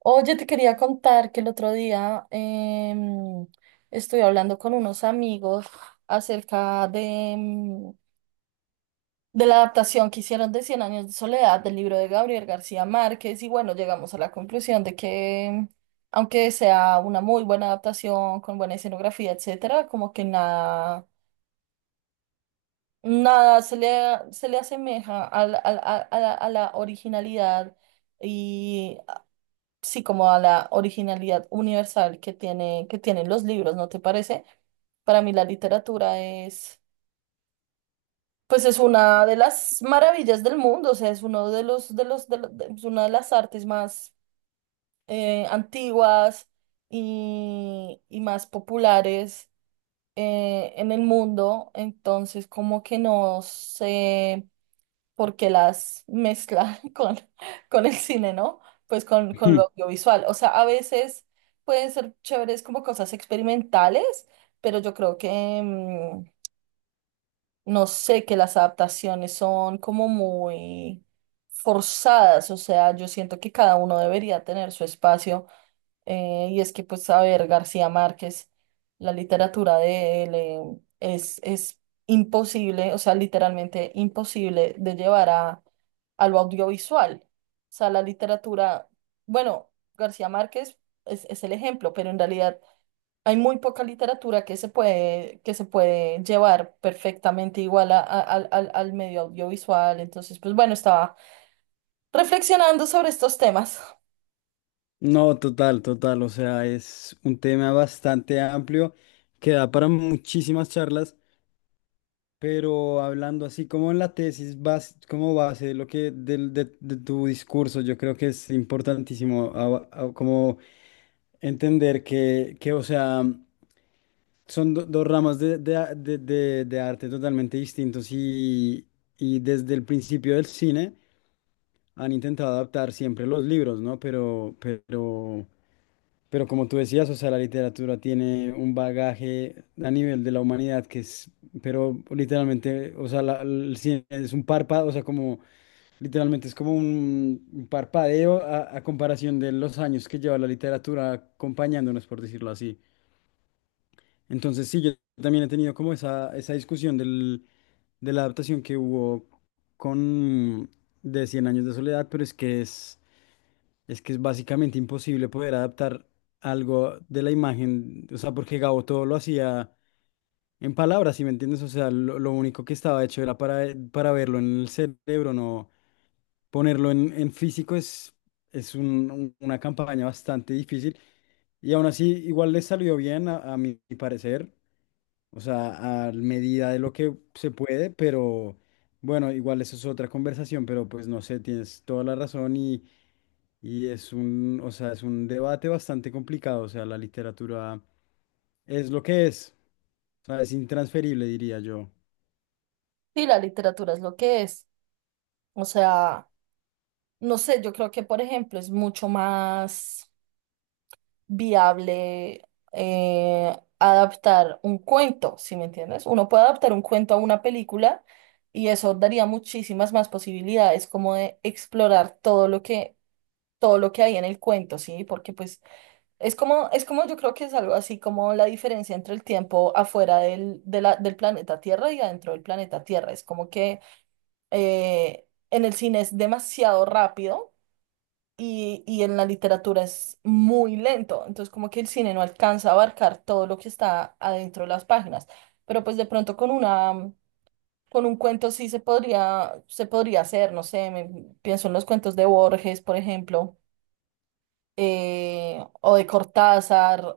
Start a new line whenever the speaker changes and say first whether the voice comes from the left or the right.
right: Oye, te quería contar que el otro día estuve hablando con unos amigos acerca em, de la adaptación que hicieron de Cien años de soledad, del libro de Gabriel García Márquez. Y bueno, llegamos a la conclusión de que, aunque sea una muy buena adaptación con buena escenografía, etcétera, como que nada, nada se le asemeja a la originalidad, sí, como a la originalidad universal que tienen los libros, ¿no te parece? Para mí la literatura pues es una de las maravillas del mundo, o sea, es uno de los, de los, de lo- de- es una de las artes más antiguas y más populares en el mundo, entonces como que no sé, porque las mezcla con el cine, ¿no? Pues con, con
left: Hmm,
right: lo audiovisual. O sea, a veces pueden ser chéveres como cosas experimentales, pero yo creo que, no sé, que las adaptaciones son como muy forzadas. O sea, yo siento que cada uno debería tener su espacio. Y es que, pues, a ver, García Márquez, la literatura de él es imposible, o sea, literalmente imposible de llevar a lo audiovisual. O sea, la literatura, bueno, García Márquez es el ejemplo, pero en realidad hay muy poca literatura que se puede llevar perfectamente igual al medio audiovisual. Entonces, pues bueno, estaba reflexionando sobre estos temas.
left: No, total, total. O sea, es un tema bastante amplio que da para muchísimas charlas, pero hablando así como en la tesis, como base, de lo que del- de tu discurso, yo creo que es importantísimo como entender que, o sea, son dos ramas de, a- de- de arte totalmente distintos y desde el principio del cine han intentado adaptar siempre los libros, ¿no? Pero como tú decías, o sea, la literatura tiene un bagaje a nivel de la humanidad que es, pero literalmente, o sea, el cine es un párpado, o sea, como literalmente es como un parpadeo a comparación de los años que lleva la literatura acompañándonos, por decirlo así. Entonces, sí, yo también he tenido como esa discusión de la adaptación que hubo con de Cien años de soledad, Es que es básicamente imposible poder adaptar algo de la imagen, o sea, porque Gabo todo lo hacía en palabras, ¿si me entiendes? O sea, lo único que estaba hecho era para verlo en el cerebro, no ponerlo en físico es una campaña bastante difícil y aún así igual le salió bien a mi parecer, o sea, a medida de lo que se puede, pero bueno, igual eso es otra conversación, pero pues no sé, tienes toda la razón y... Y es un, o sea, es un debate bastante complicado, o sea, la literatura es lo que es, o sea, es intransferible, diría yo.
right: Sí, la literatura es lo que es. O sea, no sé, yo creo que, por ejemplo, es mucho más viable adaptar un cuento, ¿si me entiendes? Uno puede adaptar un cuento a una película y eso daría muchísimas más posibilidades como de explorar todo lo que, hay en el cuento, ¿sí? Porque pues es como yo creo que es algo así como la diferencia entre el tiempo afuera del planeta Tierra y adentro del planeta Tierra. Es como que en el cine es demasiado rápido y en la literatura es muy lento, entonces como que el cine no alcanza a abarcar todo lo que está adentro de las páginas, pero pues de pronto con un cuento sí se podría hacer, no sé, pienso en los cuentos de Borges, por ejemplo, o de Cortázar,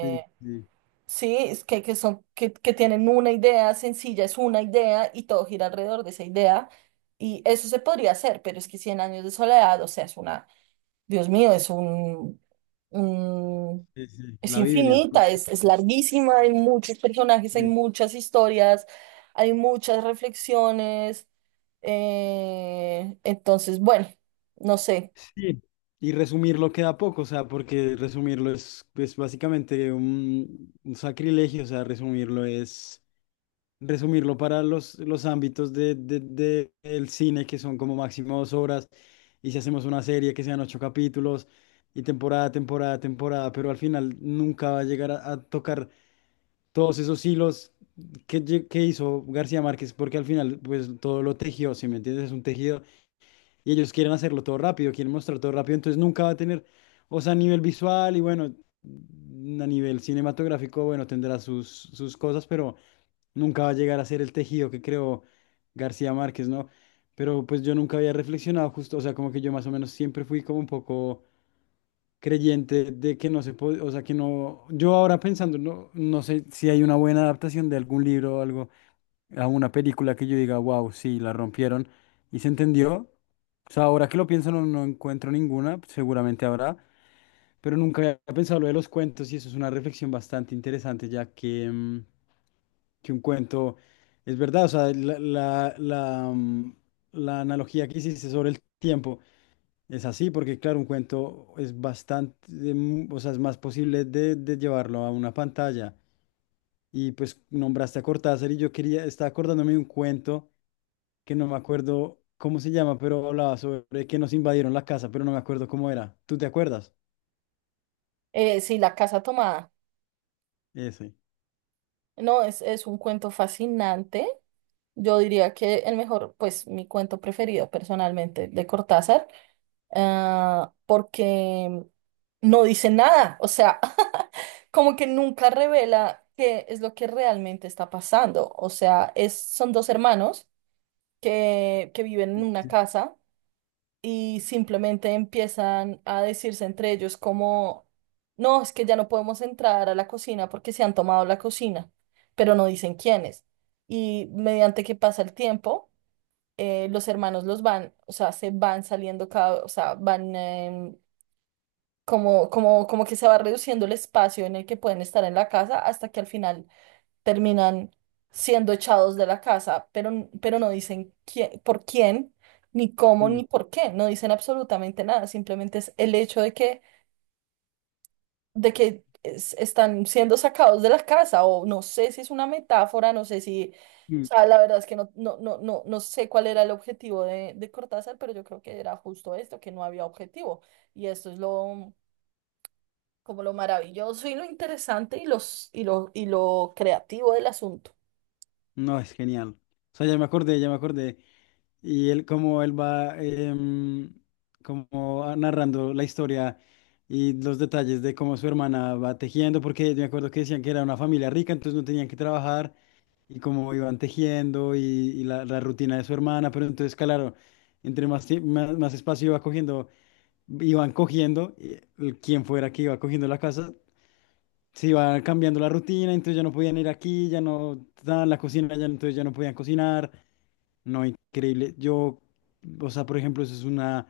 left: Sí, sí,
right: sí, es que, que tienen una idea sencilla, es una idea y todo gira alrededor de esa idea. Y eso se podría hacer, pero es que Cien años de soledad, o sea, es una, Dios mío, es un, mm,
left: sí, sí.
right: es
left: La Biblia.
right: infinita, es larguísima, hay muchos personajes, hay
left: Sí.
right: muchas historias, hay muchas reflexiones. Entonces, bueno, no sé.
left: Sí, y resumirlo queda poco, o sea, porque resumirlo es, pues, básicamente un sacrilegio, o sea, resumirlo es resumirlo para los ámbitos del cine, que son como máximo dos horas, y si hacemos una serie que sean ocho capítulos, y temporada, temporada, temporada, pero al final nunca va a llegar a tocar todos esos hilos que, que hizo García Márquez, porque al final pues todo lo tejió, si me entiendes, es un tejido, y ellos quieren hacerlo todo rápido, quieren mostrar todo rápido, entonces nunca va a tener, o sea, a nivel visual y bueno, a nivel cinematográfico, bueno, tendrá sus, sus cosas, pero... Nunca va a llegar a ser el tejido que creó García Márquez, ¿no? Pero pues yo nunca había reflexionado justo, o sea, como que yo más o menos siempre fui como un poco creyente de que no se puede, o sea, que no, yo ahora pensando, no, no sé si hay una buena adaptación de algún libro o algo a una película que yo diga, wow, sí, la rompieron y se entendió. O sea, ahora que lo pienso no, no encuentro ninguna, seguramente habrá, pero nunca había pensado lo de los cuentos y eso es una reflexión bastante interesante, ya que, que un cuento es verdad, o sea, la analogía que hiciste sobre el tiempo es así, porque claro, un cuento es bastante, o sea, es más posible de llevarlo a una pantalla y pues nombraste a Cortázar y yo quería, estaba acordándome de un cuento que no me acuerdo cómo se llama, pero hablaba sobre que nos invadieron la casa, pero no me acuerdo cómo era. ¿Tú te acuerdas?
right: Sí, La Casa Tomada.
left: Ese.
right: No, es un cuento fascinante. Yo diría que el mejor, pues mi cuento preferido personalmente de Cortázar, ah, porque no dice nada, o sea, como que nunca revela qué es lo que realmente está pasando. O sea, son dos hermanos que viven en una
left: Sí.
right: casa, y simplemente empiezan a decirse entre ellos como: "No, es que ya no podemos entrar a la cocina porque se han tomado la cocina", pero no dicen quiénes. Y mediante que pasa el tiempo los hermanos los van, o sea, se van saliendo cada, o sea, van como que se va reduciendo el espacio en el que pueden estar en la casa, hasta que al final terminan siendo echados de la casa, pero no dicen quién, por quién, ni cómo,
left: Mm.
right: ni por qué, no dicen absolutamente nada, simplemente es el hecho de que están siendo sacados de la casa, o no sé si es una metáfora, no sé si, o
left: Mm.
right: sea, la verdad es que no, no, no, no, no sé cuál era el objetivo de Cortázar, pero yo creo que era justo esto, que no había objetivo, y esto es lo, como lo maravilloso y lo interesante y lo creativo del asunto.
left: No, es genial. O sea, ya me acordé, ya me acordé. Y él, como él va como narrando la historia y los detalles de cómo su hermana va tejiendo, porque yo me acuerdo que decían que era una familia rica, entonces no tenían que trabajar y cómo iban tejiendo y, la rutina de su hermana, pero entonces, claro, entre más espacio iba cogiendo, iban cogiendo, y quien fuera que iba cogiendo la casa, se iba cambiando la rutina, entonces ya no podían ir aquí, ya no estaban en la cocina, ya, entonces ya no podían cocinar, no, increíble, yo, o sea, por ejemplo, eso es una,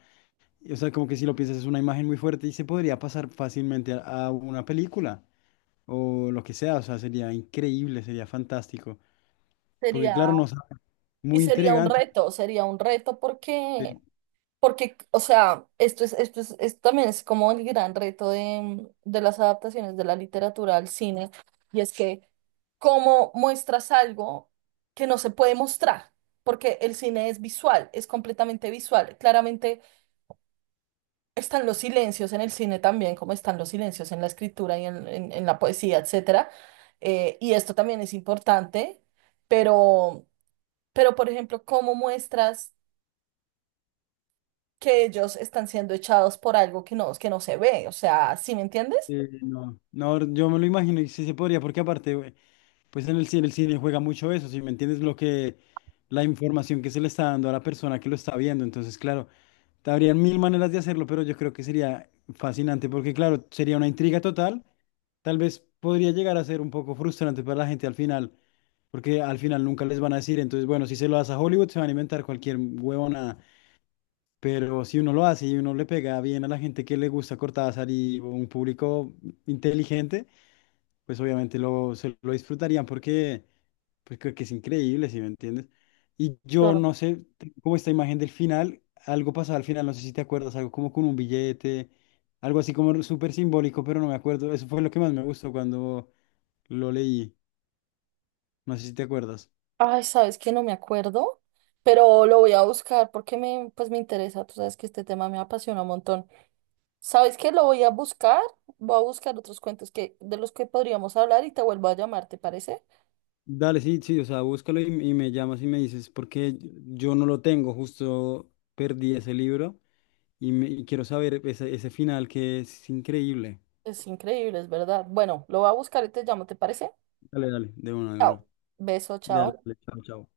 left: o sea, como que si lo piensas es una imagen muy fuerte y se podría pasar fácilmente a una película, o lo que sea, o sea, sería increíble, sería fantástico, porque claro,
right: Sería,
left: no,
right: y
left: muy
right: sería un
left: intrigante.
right: reto, sería un reto
left: Sí,
right: porque, o sea, esto es, esto también es como el gran reto de las adaptaciones de la literatura al cine, y es que cómo muestras algo que no se puede mostrar, porque el cine es visual, es completamente visual. Claramente están los silencios en el cine también, como están los silencios en la escritura y en la poesía, etcétera. Y esto también es importante, pero, por ejemplo, cómo muestras que ellos están siendo echados por algo que no se ve. O sea, ¿sí me entiendes?
left: no, no, yo me lo imagino y sí se podría, porque aparte, güey, pues en el cine juega mucho eso, si me entiendes lo que, la información que se le está dando a la persona que lo está viendo, entonces, claro, habrían mil maneras de hacerlo, pero yo creo que sería fascinante, porque claro, sería una intriga total, tal vez podría llegar a ser un poco frustrante para la gente al final, porque al final nunca les van a decir, entonces, bueno, si se lo das a Hollywood, se van a inventar cualquier huevona. Pero si uno lo hace y uno le pega bien a la gente que le gusta Cortázar y un público inteligente, pues obviamente lo, se lo disfrutarían porque pues creo que es increíble, ¿si me entiendes? Y yo
right: Claro.
left: no sé, como esta imagen del final, algo pasaba al final, no sé si te acuerdas, algo como con un billete, algo así como súper simbólico, pero no me acuerdo. Eso fue lo que más me gustó cuando lo leí, no sé si te acuerdas.
right: Ay, sabes que no me acuerdo, pero lo voy a buscar porque pues me interesa. Tú sabes que este tema me apasiona un montón. ¿Sabes que Lo voy a buscar. Voy a buscar otros cuentos de los que podríamos hablar, y te vuelvo a llamar, ¿te parece?
left: Dale, sí, sí, o sea, búscalo y me llamas y me dices, porque yo no lo tengo, justo perdí ese libro y, me, y quiero saber ese, ese final que es increíble.
right: Es increíble, es verdad. Bueno, lo voy a buscar y te llamo, ¿te parece?
left: Dale, dale, de una, de
right: Chao.
left: una.
right: Beso,
left: Dale,
right: chao.
left: dale, chao, chao.